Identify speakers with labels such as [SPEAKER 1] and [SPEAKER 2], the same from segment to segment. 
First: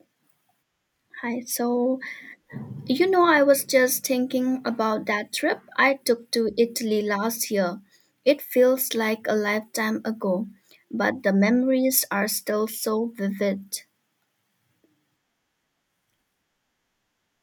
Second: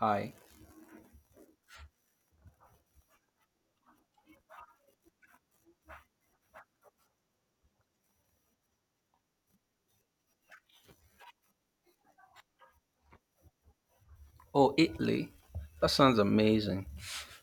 [SPEAKER 1] Hi.
[SPEAKER 2] Hi. So, I was just thinking about that trip I took to Italy last year. It feels like a lifetime ago, but the memories are still so vivid.
[SPEAKER 1] Oh, Italy. That sounds amazing.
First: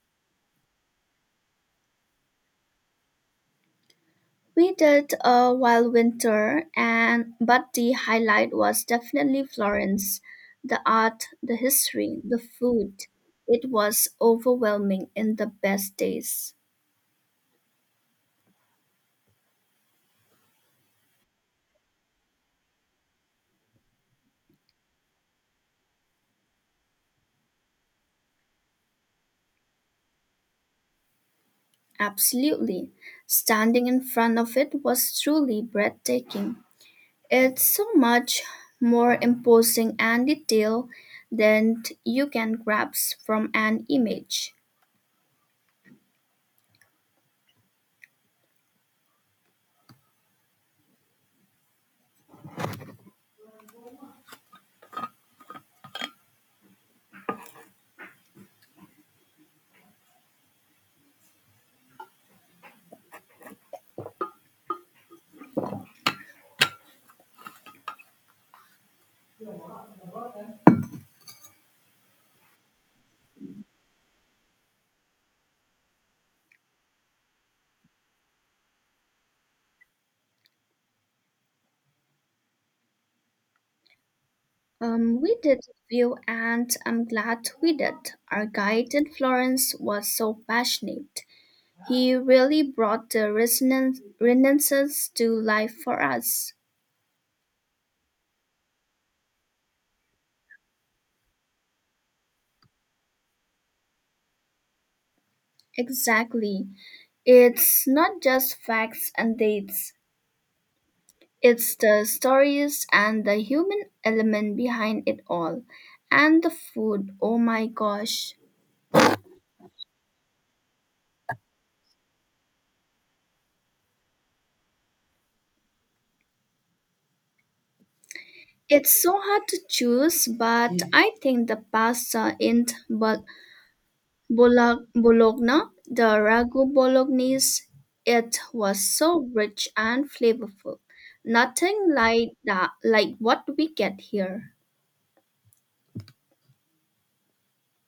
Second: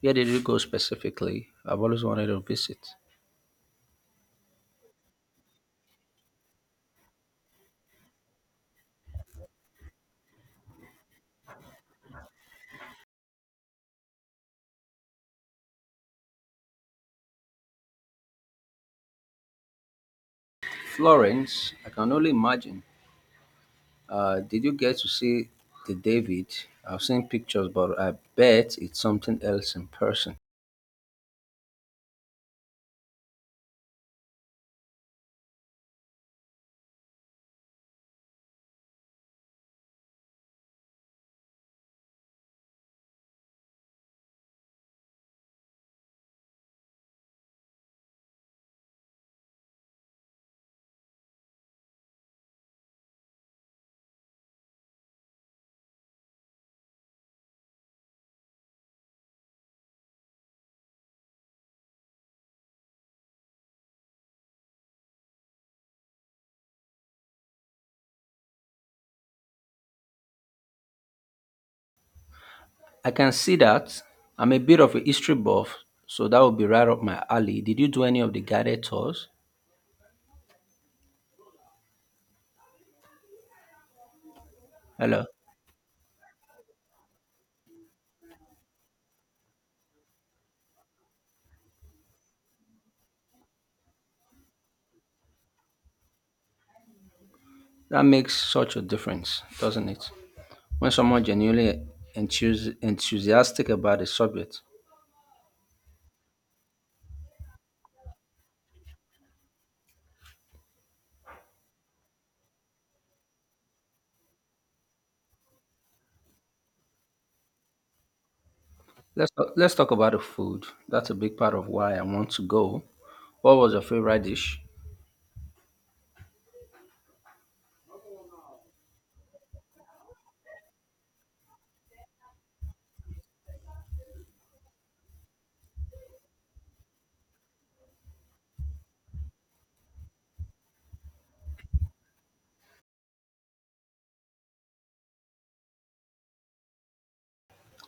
[SPEAKER 1] Where did you go specifically? I've always wanted to visit.
[SPEAKER 2] We did a wild winter and but the highlight was definitely Florence. The art, the history, the food. It was overwhelming in the best days.
[SPEAKER 1] Florence. I can only imagine. Did you get to see the David? I've seen pictures, but I bet it's something else in person.
[SPEAKER 2] Absolutely. Standing in front of it was truly breathtaking. It's so much more imposing and detailed than you can grasp from an image.
[SPEAKER 1] I can see that. I'm a bit of a history buff, so that would be right up my alley. Did you do any of the guided tours? Hello.
[SPEAKER 2] We did view, and I'm glad we did. Our guide in Florence was so passionate. He really brought the resonances to life for us.
[SPEAKER 1] That makes such a difference, doesn't it? When someone genuinely enthusiastic about a subject,
[SPEAKER 2] Exactly. It's not just facts and dates. It's the stories and the human element behind it all. And the food, oh my gosh.
[SPEAKER 1] Let's talk about the food. That's a big part of why I want to go. What was your favorite dish?
[SPEAKER 2] It's so hard to choose, but I think the pasta in Bologna, the ragu bolognese, it was so rich and flavorful. Nothing like that, like what we get here.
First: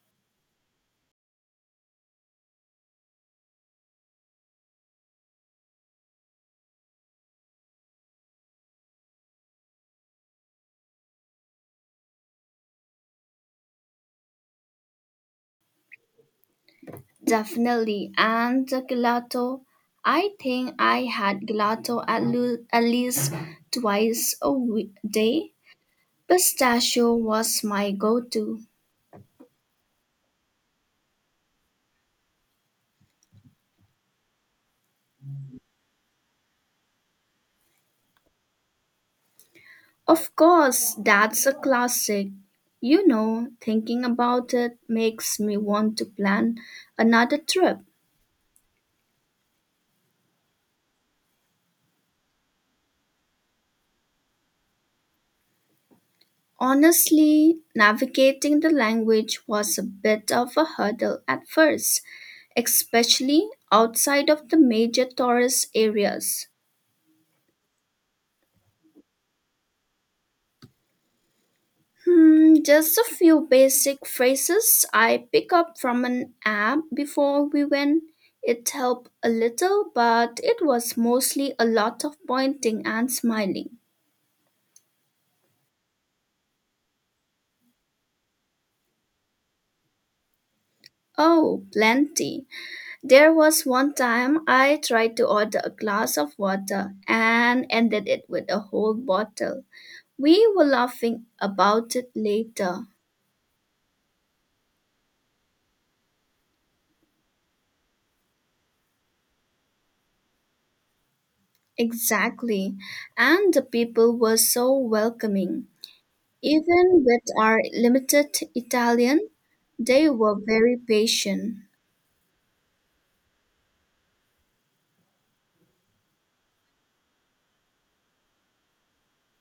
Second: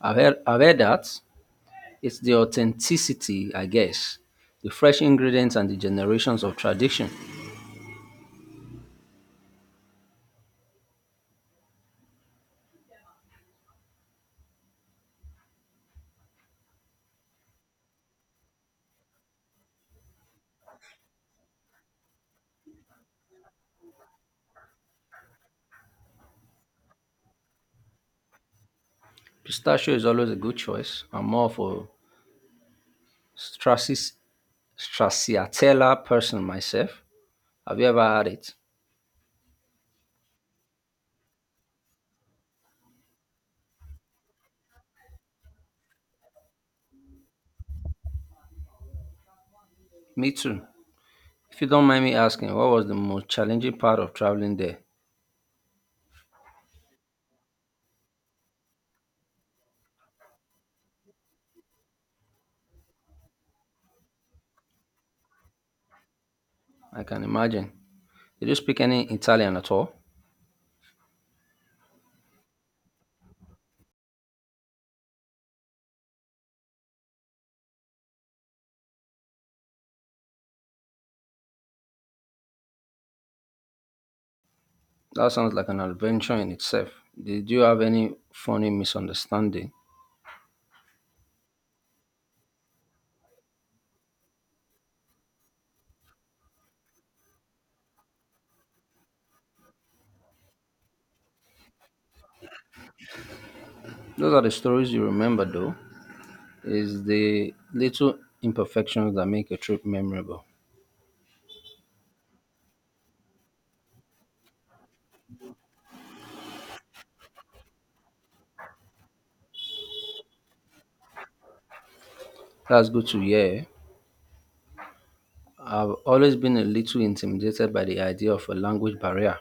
[SPEAKER 1] I've heard that it's the authenticity, I guess, the fresh ingredients and the generations of tradition.
[SPEAKER 2] Definitely. And the gelato, I think I had gelato at least twice a day. Pistachio was my go to.
[SPEAKER 1] Pistachio is always a good choice. I'm more of a Strassi- stracciatella person myself. Have you ever had it?
[SPEAKER 2] Of course, that's a classic. You know, thinking about it makes me want to plan another trip.
[SPEAKER 1] Me too. If you don't mind me asking, what was the most challenging part of traveling there?
[SPEAKER 2] Honestly, navigating the language was a bit of a hurdle at first, especially outside of the major tourist areas.
[SPEAKER 1] I can imagine. Did you speak any Italian at all?
[SPEAKER 2] Just a few basic phrases I pick up from an app before we went. It helped a little, but it was mostly a lot of pointing and smiling.
[SPEAKER 1] That sounds like an adventure in itself. Did you have any funny misunderstanding?
[SPEAKER 2] Oh, plenty. There was one time I tried to order a glass of water and ended it with a whole bottle. We were laughing about it later.
[SPEAKER 1] Those are the stories you remember, though. Is the little imperfections that make a trip memorable.
[SPEAKER 2] Exactly. And the people were so welcoming. Even with our limited Italian, they were very patient.
[SPEAKER 1] That's good to hear. I've always been a little intimidated by the idea of a language barrier.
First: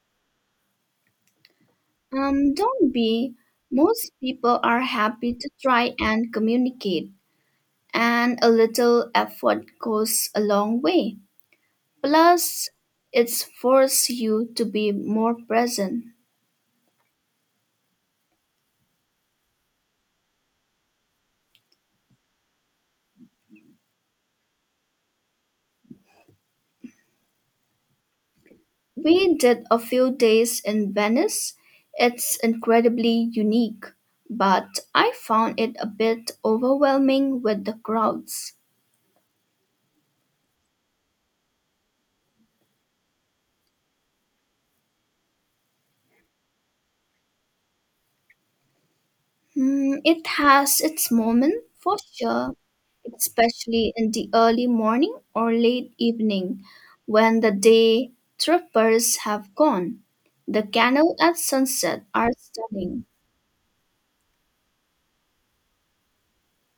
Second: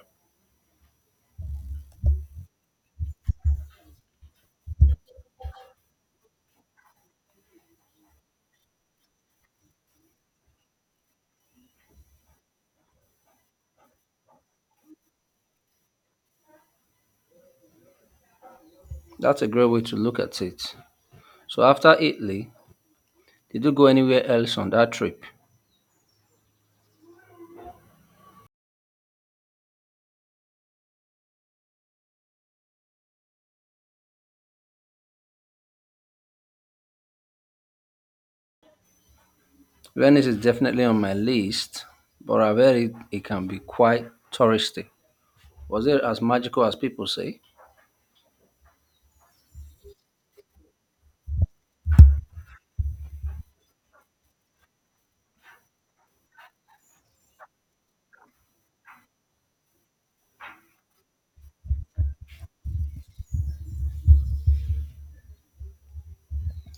[SPEAKER 2] Don't be. Most people are happy to try and communicate, and a little effort goes a long way. Plus, it's forced you to be more present.
[SPEAKER 1] That's a great way to look at it. So after Italy, did you go anywhere else on that trip?
[SPEAKER 2] We did a few days in Venice. It's incredibly unique, but I found it a bit overwhelming with the crowds.
[SPEAKER 1] Venice is definitely on my list, but it can be quite touristy. Was it as magical as people say?
[SPEAKER 2] It has its moment for sure, especially in the early morning or late evening when the day trippers have gone. The canal at sunset are stunning.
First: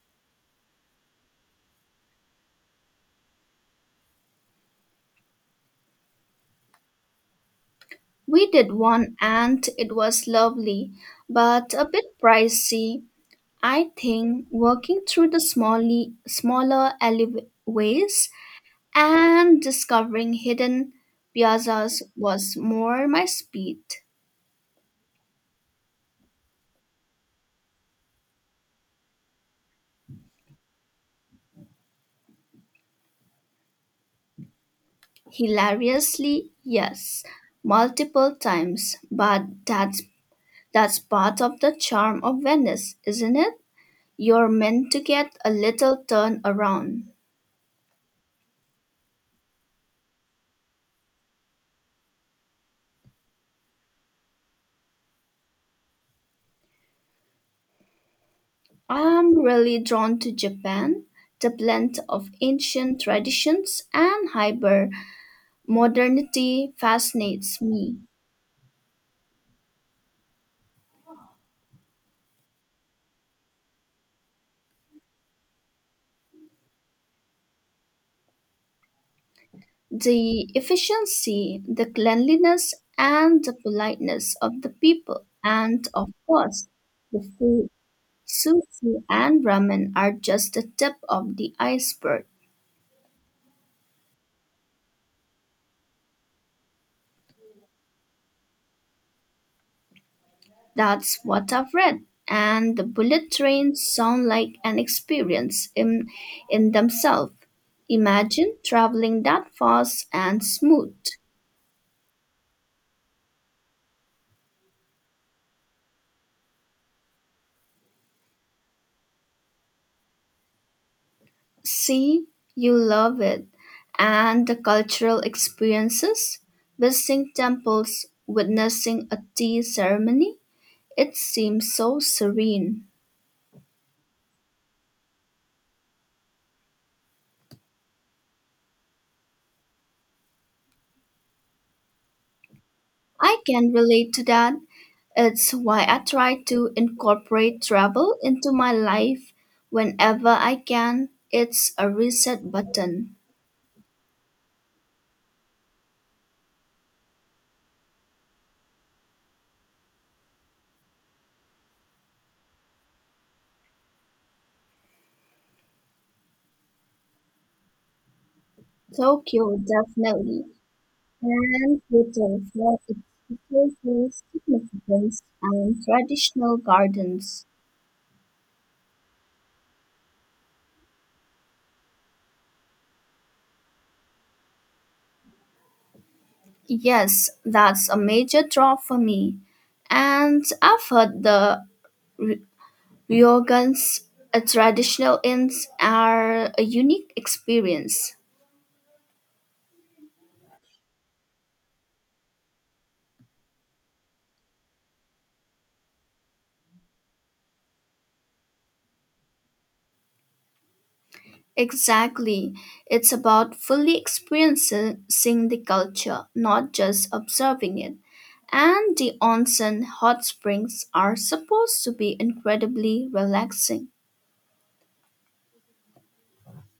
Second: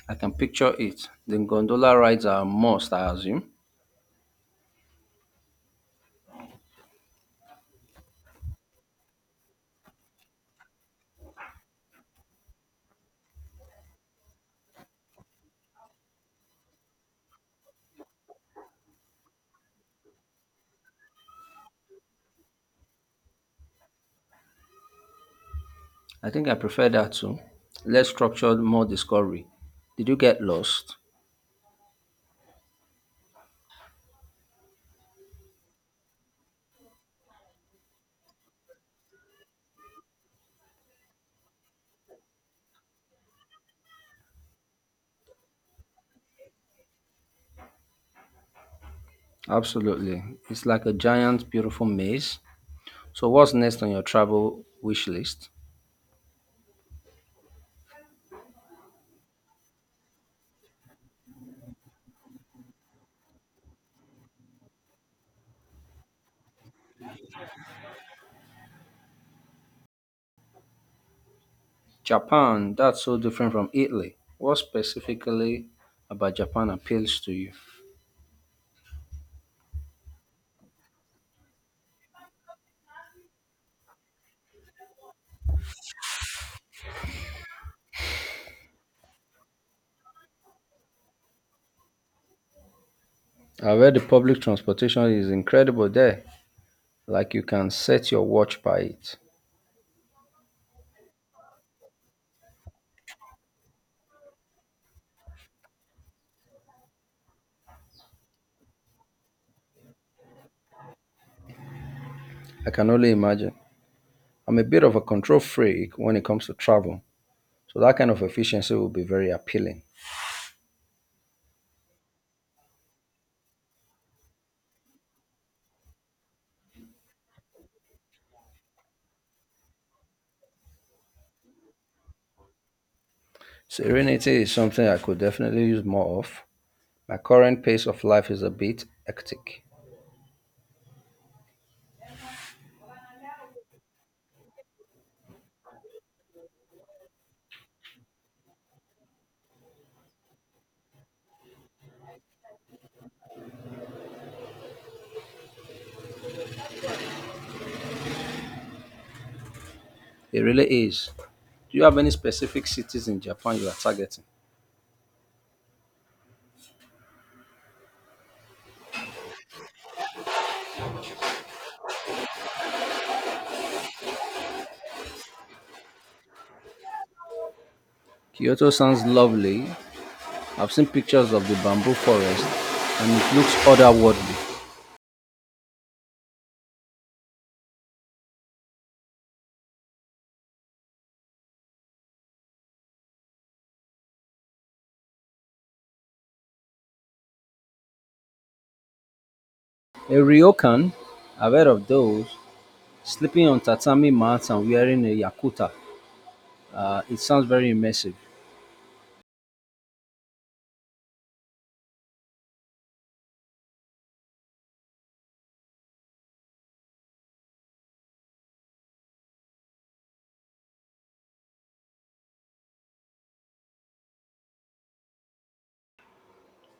[SPEAKER 1] I can picture it. The gondola rides are a must, I assume.
[SPEAKER 2] We did one and it was lovely, but a bit pricey. I think working through the smaller alleyways and discovering hidden piazzas was more my speed.
[SPEAKER 1] I think I prefer that too. Less structured, more discovery. Did you get lost?
[SPEAKER 2] Hilariously, yes, multiple times, but that's part of the charm of Venice, isn't it? You're meant to get a little turn around.
[SPEAKER 1] Absolutely. It's like a giant, beautiful maze. So, what's next on your travel wish list?
[SPEAKER 2] I'm really drawn to Japan, the blend of ancient traditions and hyper modernity fascinates me.
[SPEAKER 1] Japan, that's so different from Italy. What specifically about Japan appeals to you?
[SPEAKER 2] The efficiency, the cleanliness, and the politeness of the people, and of course, the food. Sushi and ramen are just the tip of the iceberg.
[SPEAKER 1] I read the public transportation is incredible there. Like you can set your watch by it.
[SPEAKER 2] That's what I've read. And the bullet trains sound like an experience in themselves. Imagine traveling that fast and smooth.
[SPEAKER 1] I can only imagine. I'm a bit of a control freak when it comes to travel. So that kind of efficiency will be very appealing.
[SPEAKER 2] See, you love it. And the cultural experiences, visiting temples, witnessing a tea ceremony, it seems so serene.
[SPEAKER 1] Serenity is something I could definitely use more of. My current pace of life is a bit hectic.
[SPEAKER 2] I can relate to that. It's why I try to incorporate travel into my life whenever I can. It's a reset button.
[SPEAKER 1] It really is. Do you have any specific cities in Japan you are targeting?
[SPEAKER 2] Tokyo, definitely. And Kyoto for its cultural significance and traditional gardens.
[SPEAKER 1] Kyoto sounds lovely. I've seen pictures of the bamboo forest and it looks otherworldly.
[SPEAKER 2] Yes, that's a major draw for me. And I've heard the ry- ryogans, traditional inns, are a unique experience.
[SPEAKER 1] A ryokan, I've heard of those, sleeping on tatami mats and wearing a yakuta. It sounds very immersive.
[SPEAKER 2] Exactly. It's about fully experiencing the culture, not just observing it. And the onsen hot springs are supposed to be incredibly relaxing.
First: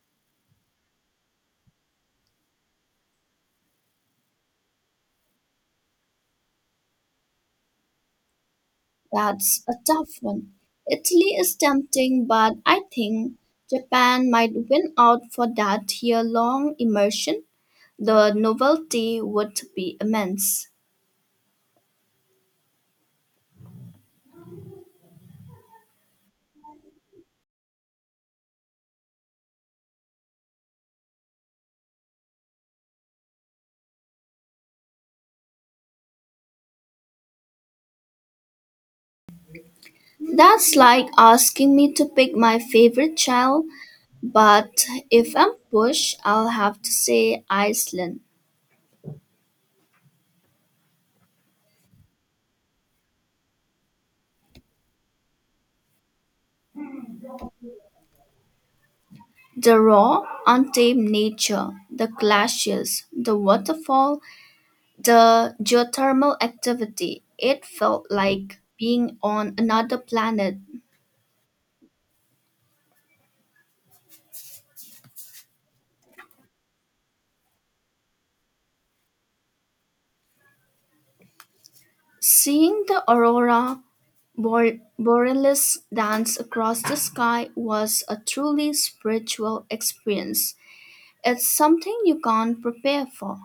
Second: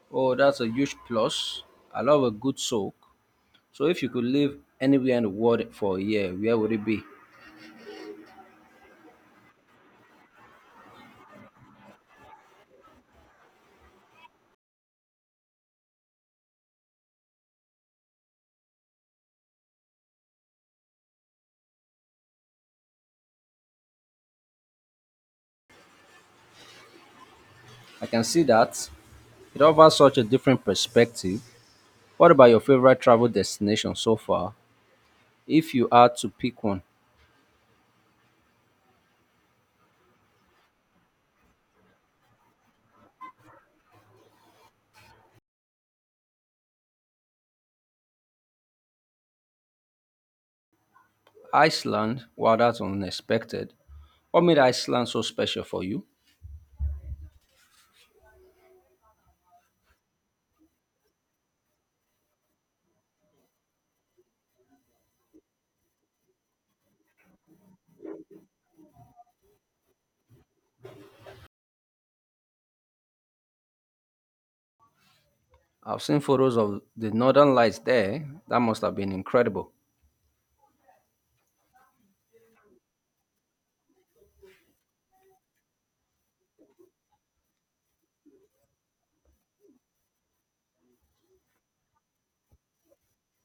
[SPEAKER 1] Oh, that's a huge plus. I love a good soak. So if you could live anywhere in the world for a year, where would it be?
[SPEAKER 2] That's a tough one. Italy is tempting, but I think Japan might win out for that year long immersion. The novelty would be immense.
[SPEAKER 1] I can see that. It offers such a different perspective. What about your favorite travel destination so far? If you had to pick one,
[SPEAKER 2] That's like asking me to pick my favorite child. But if I'm pushed, I'll have to say Iceland.
[SPEAKER 1] Iceland, wow, that's unexpected. What made Iceland so special for you?
[SPEAKER 2] The raw, untamed nature, the glaciers, the waterfall, the geothermal activity, it felt like being on another planet.
[SPEAKER 1] I've seen photos of the northern lights there. That must have been incredible.
[SPEAKER 2] Seeing the aurora borealis dance across the sky was a truly spiritual experience. It's something you can't prepare for.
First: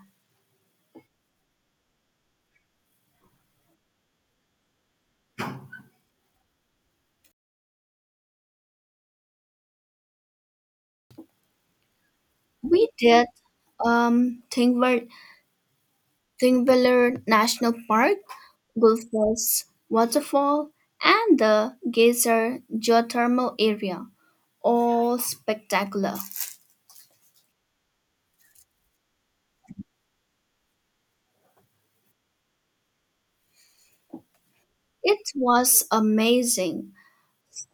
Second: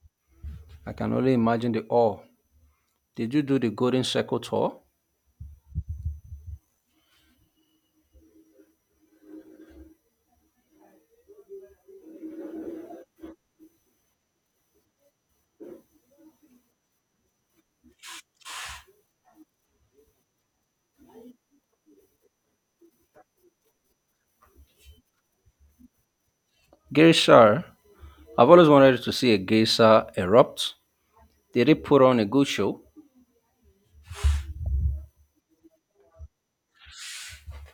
[SPEAKER 1] I can only imagine the awe. Did you do the Golden Circle tour?
[SPEAKER 2] We did um, thing ver- Thingvellir National Park, Gullfoss Waterfall, and the Geyser Geothermal Area, all spectacular.
[SPEAKER 1] Geysir. I've always wanted to see a geyser erupt. Did it put on a good show?
[SPEAKER 2] It was amazing.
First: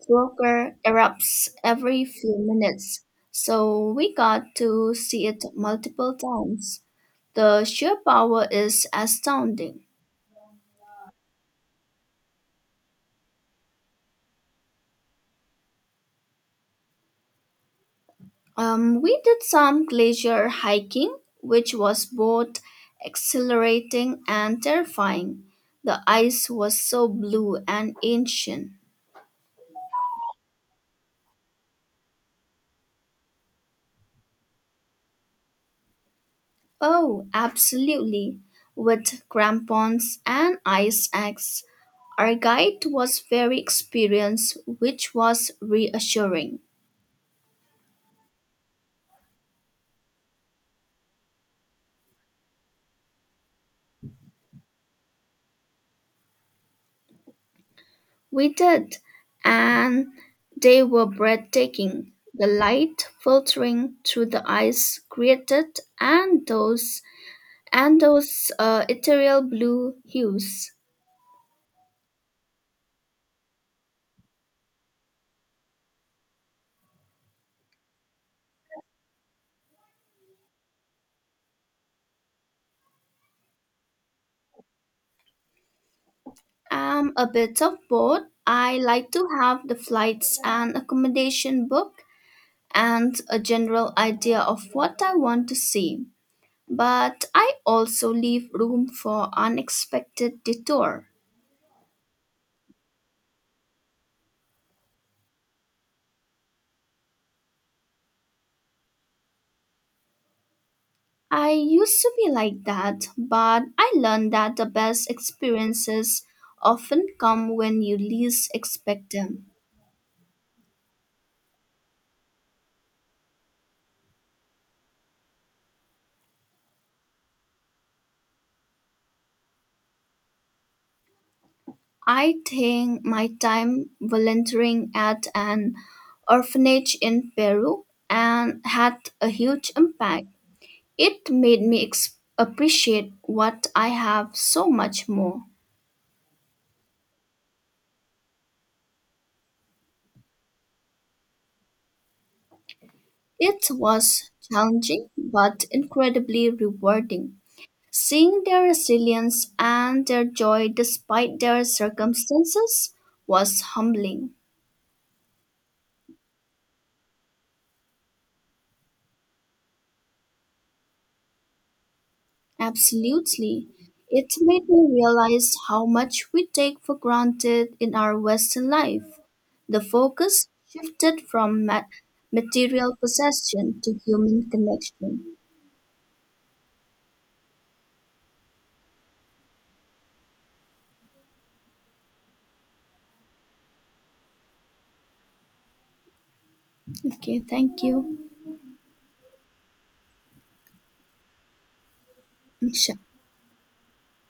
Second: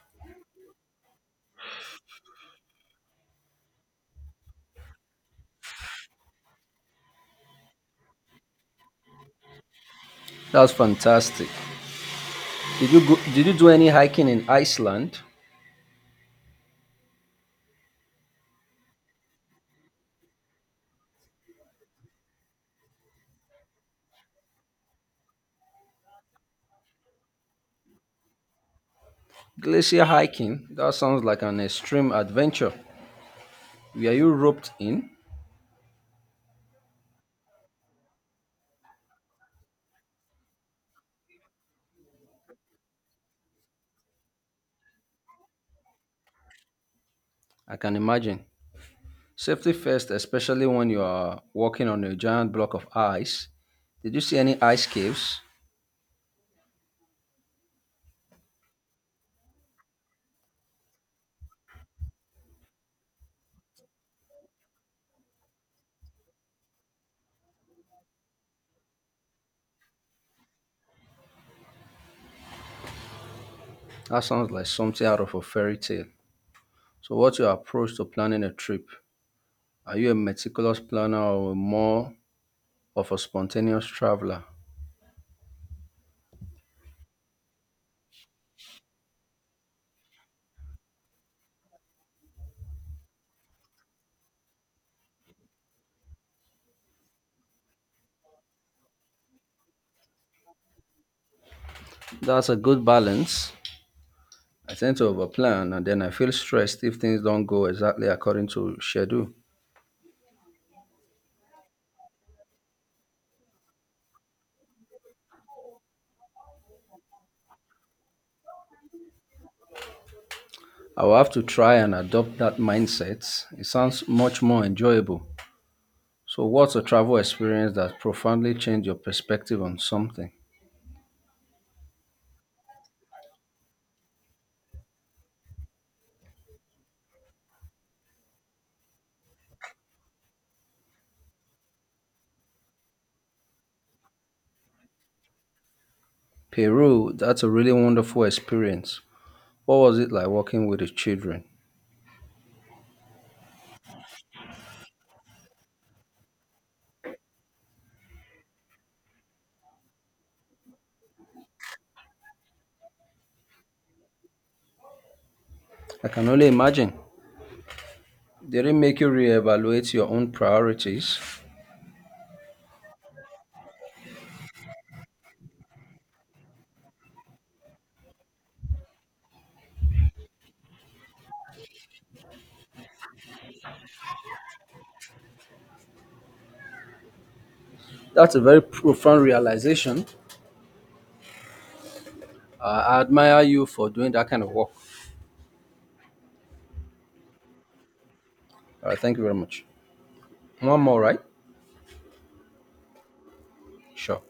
[SPEAKER 2] Volker erupts every few minutes, so we got to see it multiple times. The sheer power is astounding.
[SPEAKER 1] That's fantastic. Did you do any hiking in Iceland?
[SPEAKER 2] We did some glacier hiking, which was both exhilarating and terrifying. The ice was so blue and ancient.
[SPEAKER 1] Glacier hiking? That sounds like an extreme adventure. Were you roped in?
[SPEAKER 2] Oh, absolutely. With crampons and ice axe. Our guide was very experienced, which was reassuring.
[SPEAKER 1] I can imagine. Safety first, especially when you are walking on a giant block of ice. Did you see any ice caves?
[SPEAKER 2] We did, and they were breathtaking. The light filtering through the ice created and those ethereal blue hues.
[SPEAKER 1] That sounds like something out of a fairy tale. So, what's your approach to planning a trip? Are you a meticulous planner or more of a spontaneous traveler?
[SPEAKER 2] I'm a bit of both. I like to have the flights and accommodation booked and a general idea of what I want to see, but I also leave room for unexpected detour.
[SPEAKER 1] That's a good balance. I tend to overplan and then I feel stressed if things don't go exactly according to schedule.
[SPEAKER 2] I used to be like that, but I learned that the best experiences often come when you least expect them.
[SPEAKER 1] I will have to try and adopt that mindset. It sounds much more enjoyable. So, what's a travel experience that profoundly changed your perspective on something?
[SPEAKER 2] I think my time volunteering at an orphanage in Peru and had a huge impact. It made me appreciate what I have so much more.
[SPEAKER 1] Peru, that's a really wonderful experience. What was it like working with the children?
[SPEAKER 2] It was challenging but incredibly rewarding. Seeing their resilience and their joy despite their circumstances was humbling.
[SPEAKER 1] I can only imagine. Did it make you reevaluate your own priorities?
[SPEAKER 2] Absolutely. It made me realize how much we take for granted in our Western life. The focus shifted from material possession to human connection.
[SPEAKER 1] That's a very profound realization. I admire you for doing that kind of work.
[SPEAKER 2] Okay, thank you.
[SPEAKER 1] All right, thank you very much. One more, right?
[SPEAKER 2] Sure.
[SPEAKER 1] Sure.